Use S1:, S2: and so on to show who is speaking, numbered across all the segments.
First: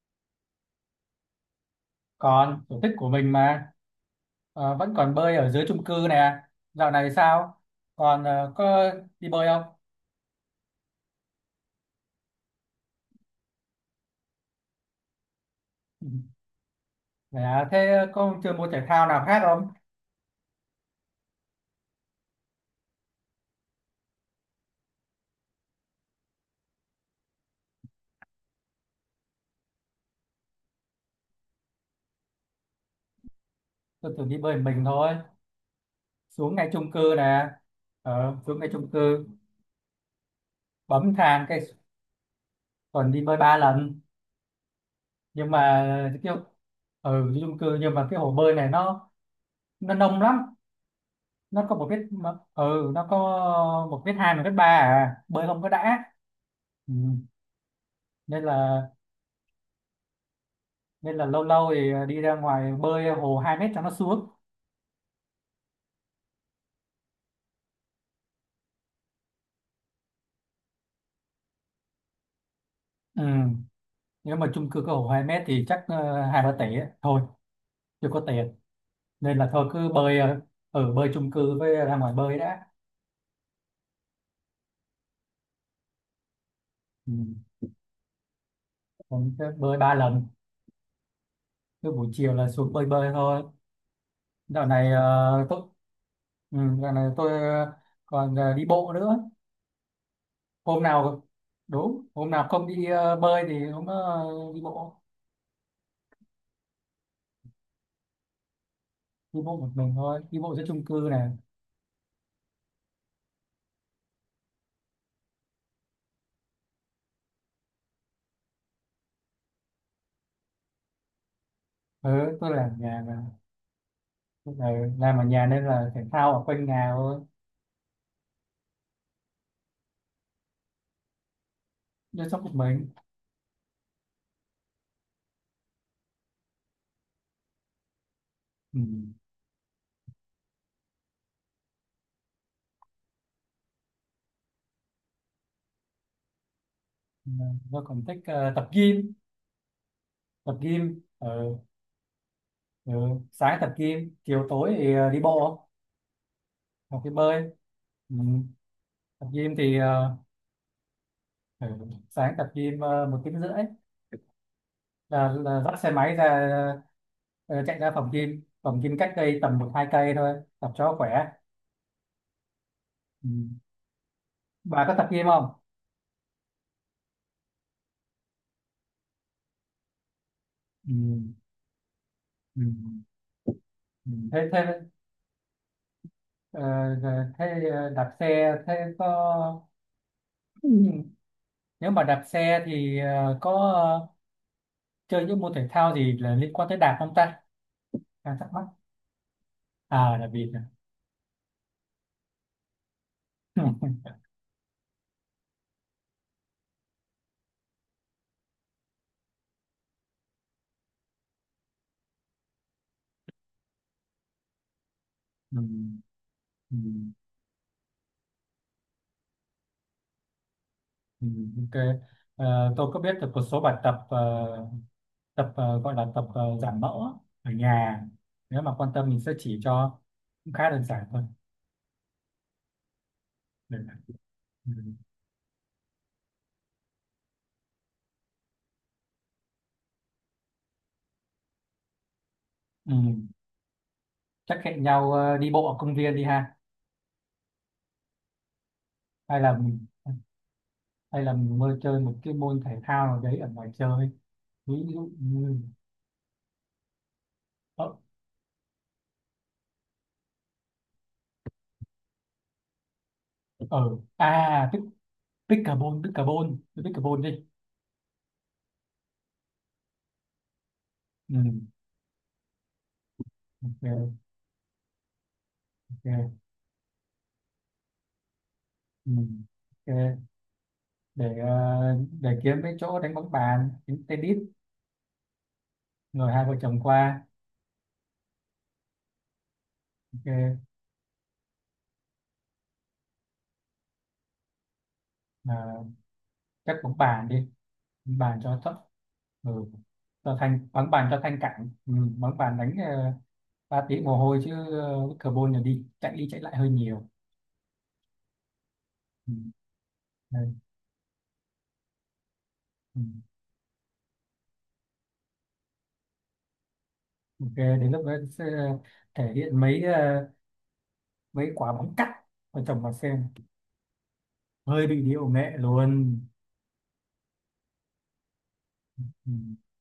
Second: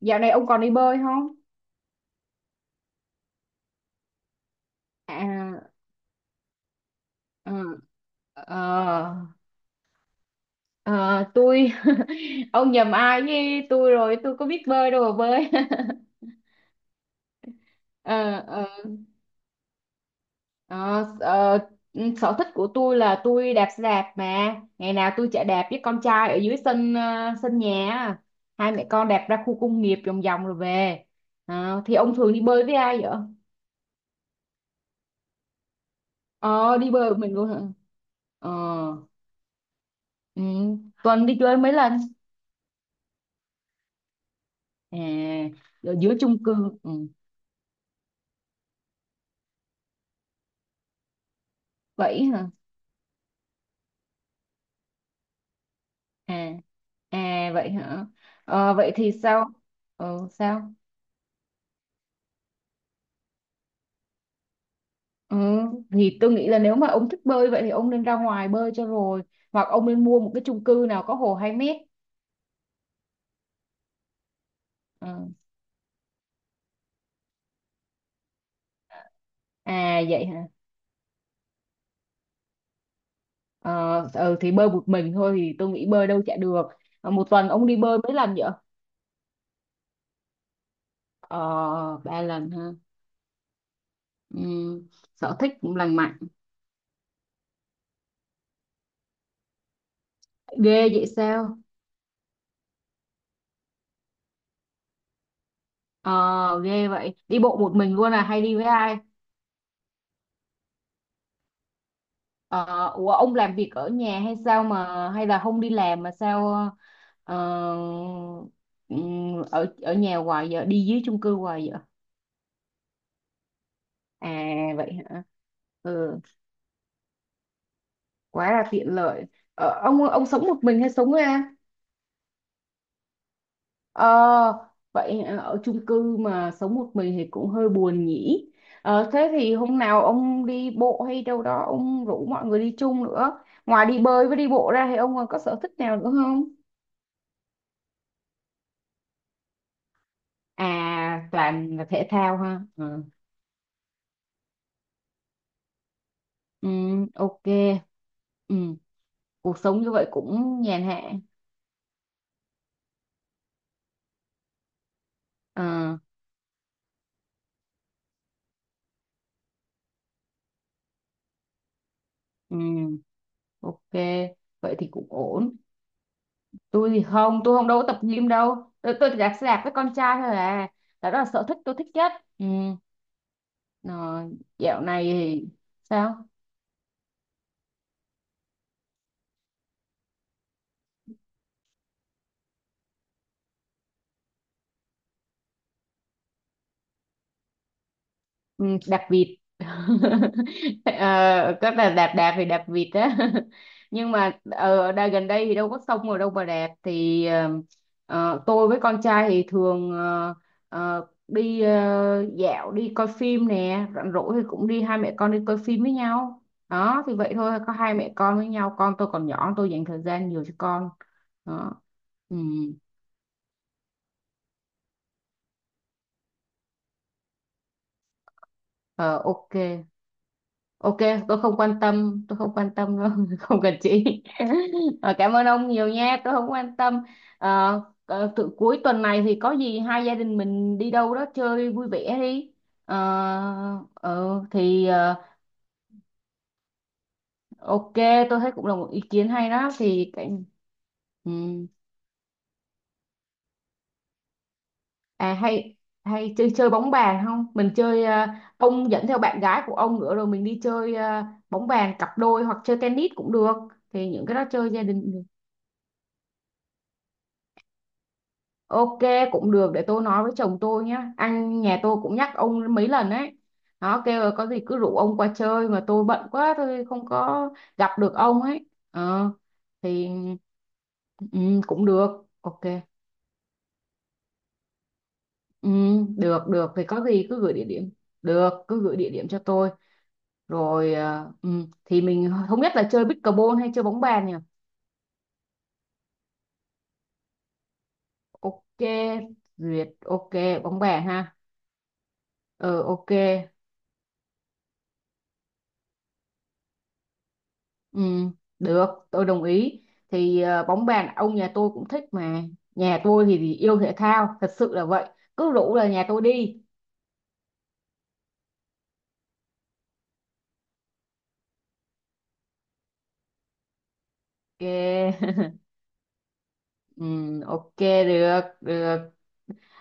S1: Dạo này ông còn đi bơi không?
S2: Còn sở thích của mình mà. Vẫn còn bơi ở dưới
S1: À,
S2: chung cư nè. Dạo này
S1: ờ,
S2: sao? Còn có
S1: ờ,
S2: đi bơi không?
S1: ờ, tôi ông nhầm ai với tôi rồi, tôi có biết bơi đâu mà bơi.
S2: Ừ. Dạ thế có
S1: Ờ,
S2: chơi
S1: ờ,
S2: môn thể thao nào khác không?
S1: ờ, ờ, sở thích của tôi là tôi đạp xe đạp, mà ngày nào tôi chạy đạp với con trai ở dưới sân, sân nhà á. Hai mẹ con đạp ra khu công nghiệp vòng vòng rồi về. Ờ, thì ông thường đi bơi với ai vậy?
S2: Tôi thường đi bơi mình thôi, xuống ngay
S1: Ờ,
S2: chung
S1: đi bơi
S2: cư
S1: một mình
S2: nè.
S1: luôn hả? Ờ,
S2: Xuống ngay chung cư,
S1: ừ,
S2: bấm
S1: tuần đi
S2: thang
S1: chơi
S2: cái.
S1: mấy lần?
S2: Còn đi bơi 3 lần,
S1: À,
S2: nhưng mà
S1: ở dưới
S2: kiểu
S1: chung cư. Ừ.
S2: ở chung cư, nhưng mà cái hồ bơi này nó nông lắm. Nó có một mét
S1: Vậy hả?
S2: nó có một mét hai, một mét ba, à bơi không có đã.
S1: À.
S2: Ừ.
S1: À, vậy hả?
S2: Nên
S1: Ờ,
S2: là
S1: vậy thì sao? Ừ, sao?
S2: lâu lâu thì, à, đi ra ngoài bơi hồ 2 mét cho nó xuống.
S1: Ừ, thì tôi nghĩ là nếu mà ông thích bơi vậy thì ông nên ra ngoài bơi cho rồi, hoặc ông nên mua một cái chung cư nào có hồ 2 mét.
S2: Ừ. Nếu mà chung cư có hồ 2
S1: Ừ.
S2: mét thì chắc hai ba tỷ ấy. Thôi chưa có tiền, nên là thôi cứ
S1: À,
S2: bơi,
S1: vậy hả?
S2: ở bơi chung cư với ra ngoài bơi đã.
S1: Ờ, ừ, thì bơi một mình thôi thì tôi nghĩ bơi đâu chả được. Ờ,
S2: Ừ.
S1: một tuần ông đi bơi mấy lần vậy?
S2: Còn cứ bơi 3 lần,
S1: Ờ,
S2: cứ buổi
S1: ba
S2: chiều là
S1: lần
S2: xuống
S1: ha.
S2: bơi bơi thôi.
S1: Ừ.
S2: Dạo này
S1: Sở thích
S2: tôi
S1: cũng lành mạnh.
S2: dạo này tôi còn đi bộ nữa. Hôm
S1: Ghê vậy
S2: nào
S1: sao?
S2: đúng hôm nào không đi bơi thì hôm đó đi bộ.
S1: Ờ, Ghê vậy, đi bộ một mình luôn à hay đi với ai?
S2: Đi bộ một mình thôi, đi bộ giữa chung cư này.
S1: Ờ, ủa ông làm việc ở nhà hay sao, mà hay là không đi làm mà sao? ờ, Ở ở nhà hoài vậy, đi dưới chung cư hoài vậy.
S2: Ừ, tôi làm nhà mà.
S1: À,
S2: ừ,
S1: vậy
S2: làm
S1: hả?
S2: ở nhà nên là thể
S1: Ừ,
S2: thao ở quanh nhà thôi.
S1: quá là tiện lợi. Ờ, ông sống một mình hay sống với ai?
S2: Chăm sóc một mình.
S1: Ờ, vậy hả? Ở chung cư mà sống một mình thì cũng hơi buồn nhỉ.
S2: Ừ.
S1: Ờ, thế thì hôm nào ông đi bộ hay đâu đó, ông rủ mọi người đi chung nữa. Ngoài đi bơi với đi bộ ra thì ông còn có sở thích nào nữa không?
S2: Tôi còn thích tập gym, tập gym. Ừ.
S1: À, toàn là thể thao ha.
S2: Ừ.
S1: Ừ.
S2: Sáng tập gym, chiều tối thì đi bộ
S1: Ừ,
S2: hoặc đi
S1: ok.
S2: bơi. Ừ.
S1: Ừ.
S2: Tập gym
S1: Cuộc
S2: thì,
S1: sống như vậy cũng nhàn hạ.
S2: ừ, sáng tập gym 1,5 tiếng là dắt xe
S1: Ờ.
S2: máy ra, chạy ra phòng gym, phòng gym cách đây tầm một hai cây thôi, tập cho khỏe.
S1: Ừ.
S2: Ừ.
S1: Ok, vậy
S2: Bà
S1: thì
S2: có
S1: cũng
S2: tập gym không?
S1: ổn. Tôi thì không, tôi không đâu có tập gym đâu, tôi chỉ đạp xe đạp với con trai thôi à.
S2: Ừ.
S1: Là đó là sở thích tôi thích nhất. Ừ.
S2: Ừ. Ừ.
S1: Rồi,
S2: thế thế?
S1: dạo này thì sao?
S2: Ờ, giờ thế đạp xe thế có, ừ, nếu mà đạp xe thì có chơi những môn thể thao gì là liên quan tới đạp không ta? Đang thắc mắc.
S1: Ừ, đạp vịt.
S2: À là vì
S1: ờ, có là đạp, đạp thì đạp vịt á. Nhưng mà ở đây gần đây thì đâu có sông rồi đâu mà đạp, thì tôi với con trai thì thường đi dạo, đi coi phim nè, rảnh rỗi thì cũng đi hai mẹ con đi
S2: ừ,
S1: coi phim với
S2: ừ,
S1: nhau.
S2: ừ,
S1: Đó thì vậy thôi, có hai mẹ con với nhau, con tôi còn nhỏ, tôi dành thời gian nhiều cho con.
S2: ừ,
S1: Đó.
S2: ok.
S1: Ừ.
S2: Tôi có biết được một số bài tập, tập, gọi là tập giảm mỡ ở nhà. Nếu mà quan tâm
S1: Ờ,
S2: mình sẽ
S1: ok.
S2: chỉ cho, cũng khá đơn
S1: Ok,
S2: giản thôi.
S1: tôi không quan tâm, tôi không quan tâm đâu, không cần
S2: Đơn giản.
S1: chị.
S2: Ừ.
S1: Ờ, cảm ơn ông nhiều nha, tôi không quan tâm. Ờ, ờ, tự cuối tuần này thì có gì hai gia đình mình đi đâu đó chơi vui vẻ đi.
S2: Ừ.
S1: Ờ, ờ,
S2: Chắc hẹn
S1: thì
S2: nhau
S1: ờ,
S2: đi bộ ở công viên đi ha.
S1: ok, tôi thấy cũng là một ý kiến
S2: Hay
S1: hay
S2: là
S1: đó.
S2: mình
S1: Thì cái,
S2: Hay
S1: ừ.
S2: là mình mơ chơi một cái môn thể thao nào đấy ở ngoài chơi, ví dụ
S1: À,
S2: như,
S1: hay hay chơi chơi bóng bàn không? Mình
S2: ở,
S1: chơi, ông dẫn theo bạn gái của ông nữa rồi mình đi chơi, bóng bàn cặp đôi hoặc chơi tennis cũng được.
S2: ở
S1: Thì những cái đó
S2: à,
S1: chơi gia đình.
S2: pickleball pickleball. Chơi pickleball đi.
S1: Ok, cũng được, để tôi nói với chồng tôi nhé,
S2: Ừ.
S1: anh nhà tôi cũng nhắc ông mấy lần ấy. Nó
S2: Ok.
S1: kêu là có gì cứ rủ ông qua chơi mà tôi bận
S2: Ok.
S1: quá, tôi không có gặp được ông ấy.
S2: Ừ.
S1: Ờ,
S2: Ok,
S1: thì.
S2: để
S1: Ừ,
S2: ờ,
S1: cũng được,
S2: để kiếm
S1: ok.
S2: cái chỗ đánh bóng bàn, đánh tennis
S1: Ừ,
S2: rồi hai
S1: được
S2: vợ
S1: được,
S2: chồng
S1: thì có
S2: qua.
S1: gì cứ gửi địa điểm, được, cứ gửi địa điểm cho tôi.
S2: Ok.
S1: Rồi thì mình không biết là chơi pickleball hay chơi bóng bàn nhỉ.
S2: À, chắc bóng bàn đi, bóng bàn cho
S1: Ok.
S2: thấp. Ừ.
S1: Duyệt. Ok.
S2: Cho thanh,
S1: Bóng
S2: bóng
S1: bàn
S2: bàn cho
S1: ha.
S2: thanh cản. Ừ. Bóng bàn đánh
S1: Ờ, ok.
S2: 3 tiếng mồ hôi chứ. Pickleball là đi chạy lại hơi nhiều.
S1: Ừ, được, tôi
S2: Ừ.
S1: đồng ý. Thì
S2: Đây.
S1: bóng bàn ông nhà tôi cũng thích mà.
S2: Ừ.
S1: Nhà tôi thì yêu thể thao, thật sự là vậy. Cứ rủ là nhà tôi đi.
S2: Ok, đến lúc đó sẽ thể hiện mấy quả bóng cắt và chồng vào xem,
S1: Ok.
S2: hơi bị điệu nghệ luôn.
S1: Ừ, ok, được, được.
S2: Ừ.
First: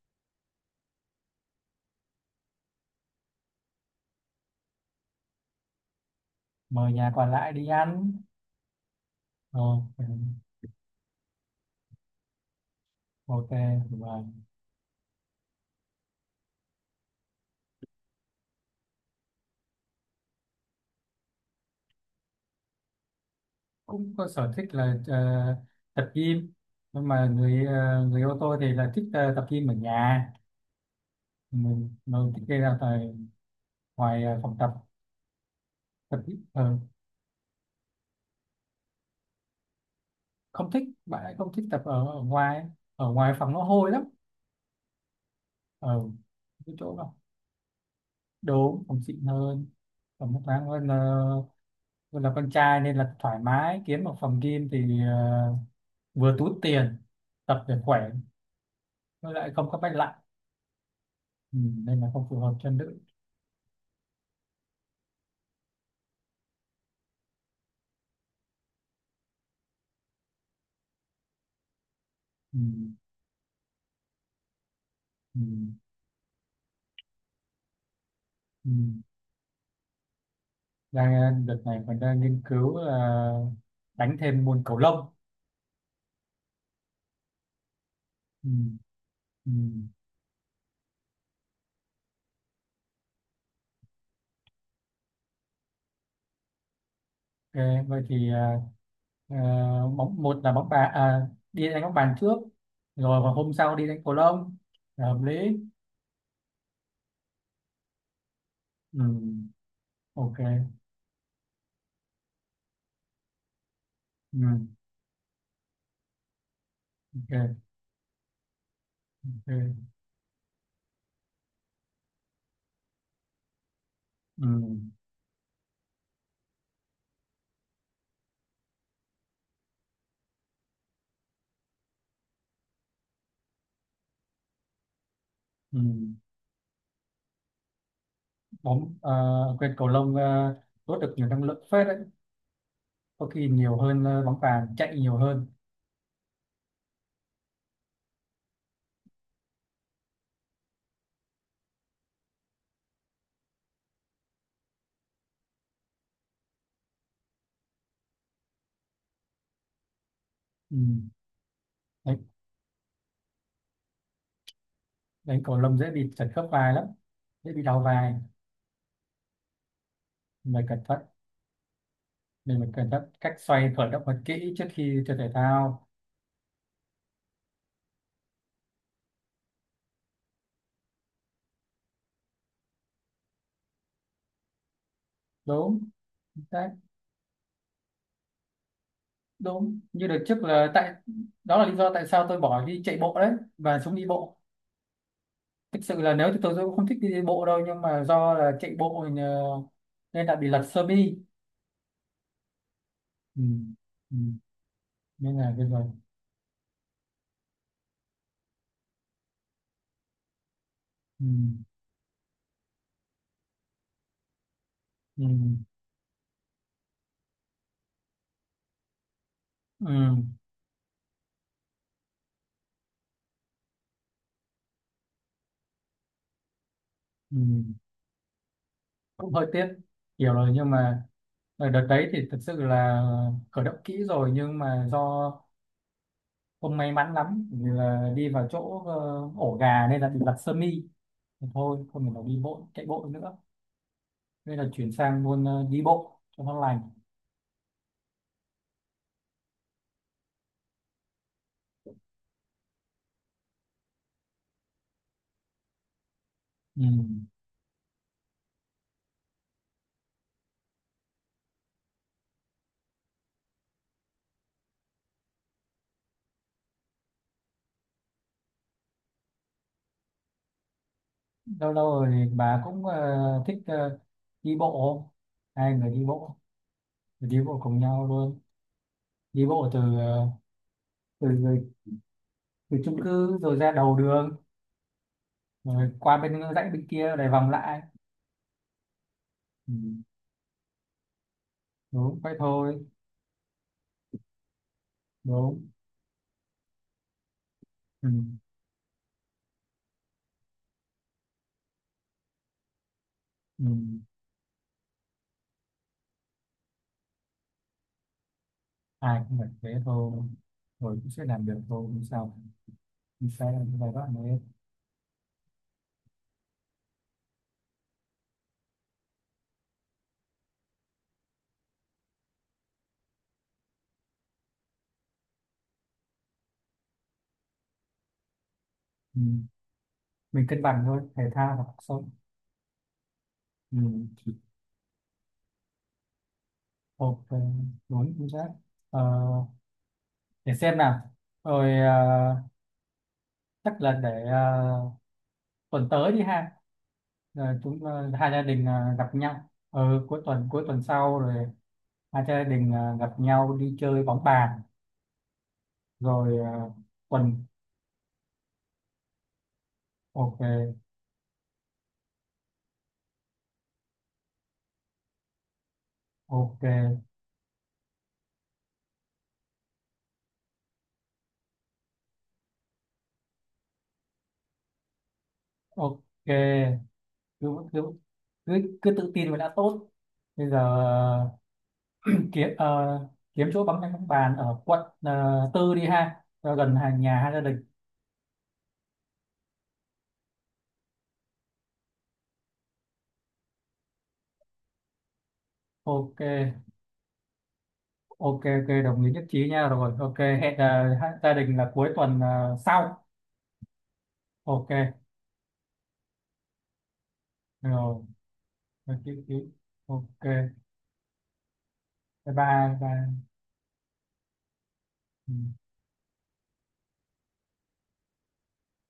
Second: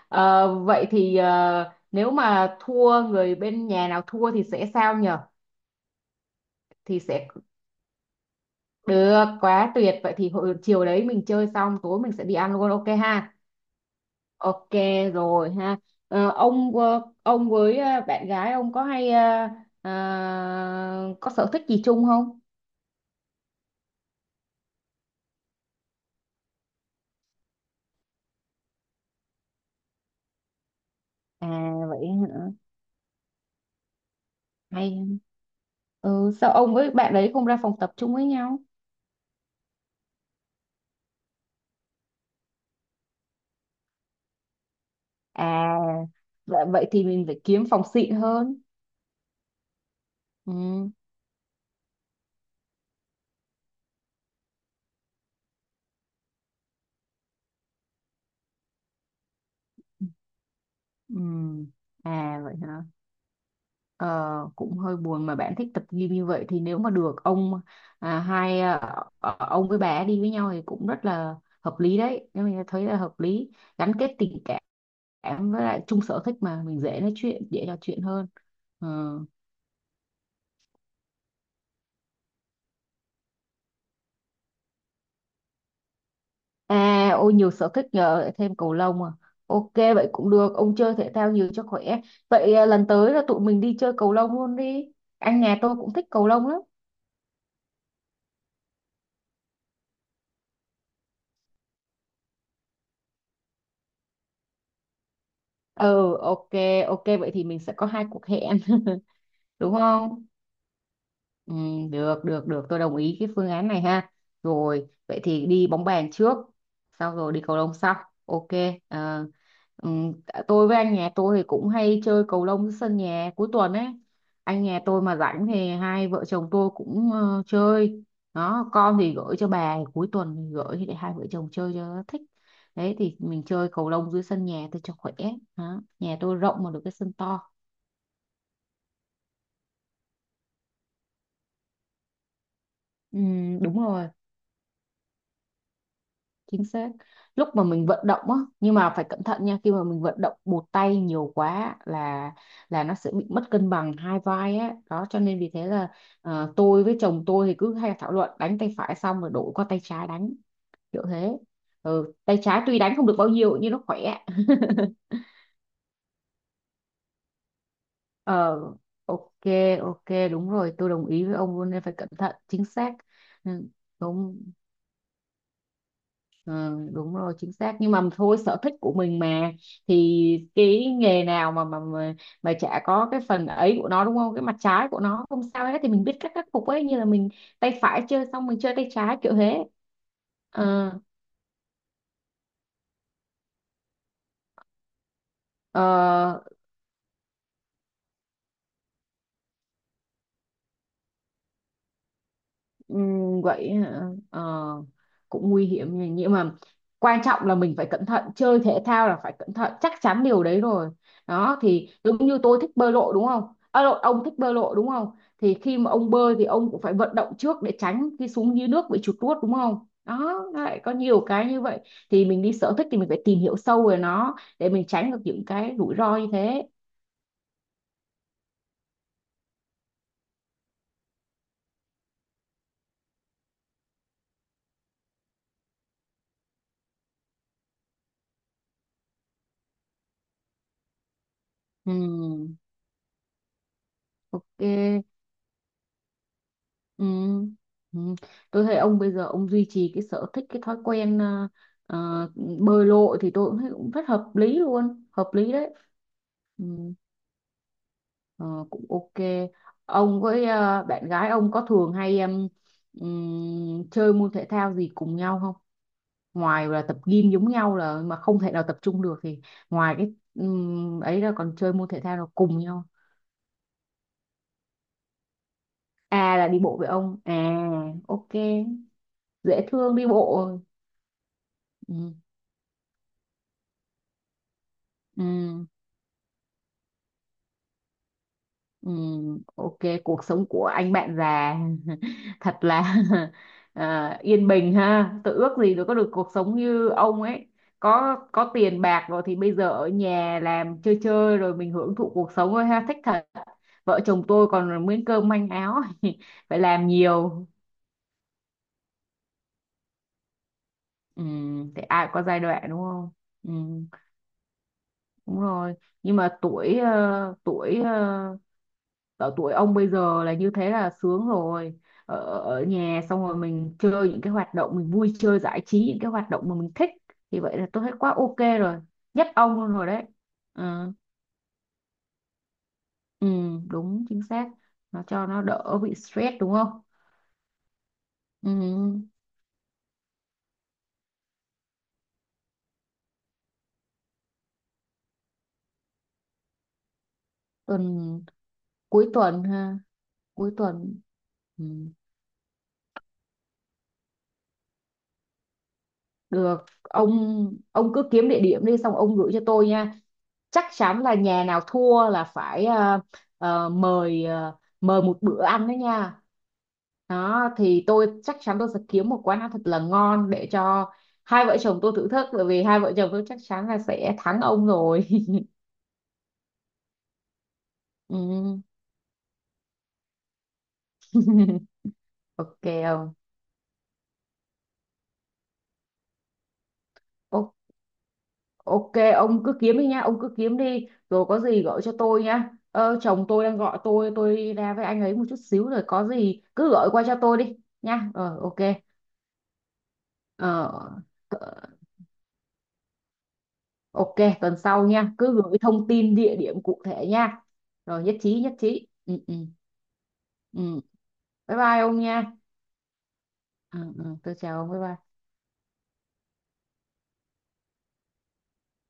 S1: Ờ, vậy thì nếu mà thua, người bên nhà nào thua thì sẽ sao nhở?
S2: Mời
S1: Thì
S2: nhà
S1: sẽ
S2: còn lại đi ăn.
S1: được,
S2: Ờ,
S1: quá tuyệt.
S2: ừ,
S1: Vậy thì hồi chiều đấy mình chơi xong, tối mình sẽ đi ăn luôn, ok ha?
S2: ok. Và
S1: Ok, rồi ha. Ờ, ông với bạn gái ông có hay, có sở thích gì chung không?
S2: cũng có sở thích là tập gym, nhưng mà người ô tô thì là thích tập gym ở nhà.
S1: À,
S2: mình
S1: vậy
S2: mình thích
S1: hả?
S2: đi ra tại ngoài, phòng tập.
S1: Hay.
S2: Tập
S1: Ừ,
S2: gym.
S1: sao ông
S2: Ờ,
S1: với bạn đấy không ra phòng tập chung với nhau?
S2: không thích, bạn ấy không thích tập ở ngoài, ở ngoài phòng nó hôi lắm.
S1: À.
S2: Ở
S1: Vậy,
S2: cái
S1: vậy
S2: chỗ
S1: thì
S2: đó,
S1: mình phải kiếm phòng xịn hơn.
S2: đúng, phòng xịn hơn, phòng nước
S1: Ừ.
S2: khoáng hơn là, hơn là con trai nên là thoải mái kiếm một phòng gym thì vừa túi tiền, tập để khỏe, với lại không có bách lạnh.
S1: Ừ.
S2: ừ, Nên là không phù
S1: À,
S2: hợp
S1: vậy
S2: cho
S1: hả?
S2: nữ.
S1: Ờ, cũng hơi buồn mà bạn thích tập gym như vậy, thì nếu mà được ông, à, hai à, ông với bà đi với nhau thì cũng rất là hợp lý đấy. Nếu
S2: Ừ,
S1: mình thấy là hợp lý, gắn kết tình cảm
S2: ừ,
S1: em với lại chung sở thích mà mình dễ nói chuyện, dễ trò chuyện hơn.
S2: ừ.
S1: Ừ.
S2: Đang, đợt này mình đang nghiên cứu là đánh thêm môn cầu lông.
S1: À, ôi nhiều sở thích nhờ, lại
S2: Ừ,
S1: thêm cầu lông à.
S2: ừ.
S1: Ok, vậy cũng được, ông chơi thể thao nhiều cho khỏe. Vậy à, lần tới là tụi mình đi chơi cầu lông luôn đi, anh nhà tôi cũng thích cầu lông lắm.
S2: Ok, vậy thì, ờ, một là bóng bàn, à, đi đánh bóng bàn trước, rồi vào hôm sau đi đánh cầu lông là hợp lý.
S1: Ừ, ok. Ok, vậy thì mình sẽ có hai cuộc hẹn.
S2: Ừ,
S1: Đúng không?
S2: ok.
S1: Ừ, được được được, tôi đồng ý cái phương án này ha.
S2: Ừ.
S1: Rồi vậy thì đi bóng bàn trước, sau rồi đi cầu
S2: Ok,
S1: lông sau. Ok. ờ,
S2: ok.
S1: ừm, tôi với anh nhà tôi thì cũng hay chơi cầu lông dưới sân nhà cuối tuần ấy.
S2: Ừ,
S1: Anh nhà tôi mà rảnh thì hai vợ chồng tôi cũng chơi. Đó, con thì gửi cho bà, cuối tuần thì gửi để hai vợ chồng chơi cho nó thích. Đấy thì mình chơi cầu lông dưới sân nhà tôi cho khỏe.
S2: ừ.
S1: Đó. Nhà tôi rộng mà được cái sân to.
S2: Bóng, à quên, cầu lông, à, đốt được nhiều năng lượng phết đấy,
S1: Ừ,
S2: có khi nhiều
S1: đúng
S2: hơn,
S1: rồi,
S2: à, bóng bàn, chạy nhiều hơn.
S1: chính xác. Lúc mà mình vận động á, nhưng mà phải cẩn thận nha, khi mà mình vận động một tay nhiều quá là nó sẽ bị mất cân bằng hai vai á, đó cho nên vì thế là tôi với chồng tôi thì cứ hay thảo luận, đánh tay phải xong rồi đổi qua tay trái đánh,
S2: Ừ.
S1: kiểu thế. Ừ,
S2: Đấy,
S1: tay trái tuy đánh không được bao nhiêu nhưng nó khỏe.
S2: đánh cầu lông dễ bị trật khớp vai lắm, dễ bị đau vai.
S1: Ờ, ok. Ok, đúng
S2: Mình
S1: rồi,
S2: cẩn
S1: tôi
S2: thận,
S1: đồng ý với ông luôn, nên phải cẩn thận,
S2: mình
S1: chính
S2: phải cẩn
S1: xác.
S2: thận cách
S1: Ừ,
S2: xoay, khởi động thật
S1: đúng.
S2: kỹ trước khi chơi thể thao.
S1: Ừ, đúng rồi, chính xác, nhưng mà thôi, sở thích của mình mà. Thì cái nghề nào mà mà chả có cái phần ấy của nó, đúng không? Cái mặt trái của nó không sao hết,
S2: Đúng
S1: thì mình biết cách khắc phục
S2: đấy,
S1: ấy, như là mình tay phải chơi xong mình chơi tay trái kiểu thế.
S2: đúng như đợt trước là
S1: Ờ.
S2: tại đó là lý do tại sao tôi bỏ đi chạy bộ đấy và xuống đi bộ. Thực sự là nếu thì
S1: Ờ.
S2: tôi cũng không thích đi đi bộ đâu, nhưng mà do là chạy bộ nên đã bị lật sơ mi. Ừ,
S1: Vậy hả?
S2: ừ.
S1: Ờ,
S2: Nên
S1: cũng
S2: là
S1: nguy
S2: bây giờ,
S1: hiểm nhỉ. Nhưng mà quan trọng là mình phải cẩn thận, chơi thể thao là phải cẩn thận, chắc chắn điều đấy rồi.
S2: ừ,
S1: Đó, thì giống như tôi thích bơi lội đúng không. À, lộn, ông thích bơi lội đúng không.
S2: ừ,
S1: Thì khi mà ông bơi thì ông cũng phải vận động trước để tránh khi xuống dưới nước bị chuột rút, đúng không?
S2: ừ,
S1: Đó, nó lại có nhiều cái như vậy. Thì mình đi sở thích thì mình phải tìm hiểu sâu về nó để mình tránh được những cái rủi ro như thế.
S2: ừ, cũng hơi tiếc. Hiểu rồi nhưng mà ở đợt đấy thì thực sự là khởi động kỹ rồi, nhưng mà do không may mắn lắm vì là đi vào chỗ ổ gà nên là bị lật sơ mi. Thì thôi không thể nào đi
S1: Ừm,
S2: bộ chạy bộ nữa, nên là chuyển
S1: ok.
S2: sang luôn đi bộ cho nó lành.
S1: Ừ. Ừ. Tôi thấy ông bây giờ ông duy trì cái sở thích, cái thói quen ờ, bơi lội thì tôi cũng thấy cũng rất hợp lý luôn, hợp lý đấy. Ừ.
S2: Ừ.
S1: Ờ, cũng ok. Ông với bạn gái ông có thường hay em, chơi môn thể thao gì cùng nhau không, ngoài là tập gym giống nhau là mà không thể nào tập trung được thì ngoài cái ấy ra còn
S2: Lâu
S1: chơi
S2: lâu
S1: môn thể
S2: rồi
S1: thao
S2: thì
S1: nào cùng
S2: bà cũng
S1: nhau.
S2: thích đi bộ, hai người đi bộ,
S1: À, là đi bộ với ông
S2: đi
S1: à.
S2: bộ cùng nhau
S1: Ok,
S2: luôn. Đi
S1: dễ
S2: bộ từ,
S1: thương, đi bộ.
S2: từ
S1: Ừ.
S2: từ chung cư rồi ra đầu đường,
S1: Ừ.
S2: rồi qua bên dãy bên kia lại vòng lại. Ừ.
S1: Ok, cuộc sống của anh bạn già.
S2: Đúng vậy
S1: Thật
S2: thôi.
S1: là. À, yên bình ha. Tôi ước
S2: Đúng.
S1: gì được có được cuộc sống như ông ấy.
S2: Ừ.
S1: Có tiền bạc rồi thì bây giờ ở nhà làm chơi chơi rồi mình hưởng thụ cuộc sống thôi ha, thích thật.
S2: Ừ.
S1: Vợ chồng tôi còn miếng cơm manh áo phải làm nhiều.
S2: Ai cũng phải thế thôi, rồi cũng sẽ làm được
S1: Thì
S2: thôi, không
S1: ai cũng có
S2: sao.
S1: giai đoạn đúng không?
S2: Mình sẽ làm cái
S1: Ừm,
S2: bài đó này.
S1: đúng rồi. Nhưng mà tuổi, ở tuổi ông bây giờ là như thế là sướng rồi, ở nhà xong rồi mình chơi những cái hoạt động, mình vui chơi giải trí, những cái hoạt động mà mình thích, thì vậy là tôi thấy quá ok rồi,
S2: Ừ.
S1: nhất ông luôn rồi đấy.
S2: Mình cân
S1: Ừ,
S2: bằng thôi, thể thao và cuộc sống.
S1: ừ.
S2: Ừ.
S1: Đúng, chính xác, nó cho nó đỡ bị stress đúng không?
S2: Ok, đúng chính xác. ờ,
S1: Ừ,
S2: để xem nào, rồi, chắc là để, tuần tới đi ha. Rồi chúng,
S1: tuần.
S2: hai gia đình
S1: Cuối
S2: gặp
S1: tuần
S2: nhau,
S1: ha. Cuối
S2: cuối tuần
S1: tuần.
S2: sau rồi
S1: Ừ,
S2: hai gia đình gặp nhau đi chơi bóng bàn, rồi
S1: được ông
S2: quần,
S1: ông cứ kiếm địa điểm đi xong ông gửi cho tôi nha. Chắc
S2: ok,
S1: chắn là nhà nào thua là phải, mời, mời một bữa ăn đó nha.
S2: ok,
S1: Đó thì tôi chắc chắn tôi sẽ kiếm một quán ăn thật là ngon để cho hai vợ chồng tôi thử thức, bởi vì hai vợ chồng tôi chắc chắn là sẽ thắng ông rồi.
S2: ok. Cứ cứ
S1: Ừ.
S2: cứ tự tin là đã tốt. Bây giờ ờ, kiếm,
S1: Ok ông.
S2: kiếm chỗ bóng bóng bàn ở quận, tư đi ha cho gần hàng nhà hai gia
S1: O-.
S2: đình.
S1: Ok, ông cứ kiếm đi nha, ông cứ kiếm đi rồi có gì gọi cho tôi nha, chồng tôi đang gọi tôi ra với anh ấy một chút xíu rồi có
S2: Ok,
S1: gì cứ gọi qua cho tôi đi nha. Ờ,
S2: ok,
S1: ok.
S2: ok, đồng ý nhất trí nha. Rồi ok, hẹn
S1: Ờ.
S2: hai gia đình
S1: Ờ,
S2: là cuối tuần sau.
S1: ok, tuần
S2: Ok.
S1: sau nha, cứ gửi thông tin địa điểm cụ thể nha.
S2: Rồi.
S1: Rồi, nhất trí, nhất trí.
S2: Ok,
S1: Ừ, ừ,
S2: ok. Ok,
S1: ừ. Bye bye ông nha.
S2: bye bye, bye.
S1: Ừ, ừ, tôi chào ông, bye bye.
S2: Ừ.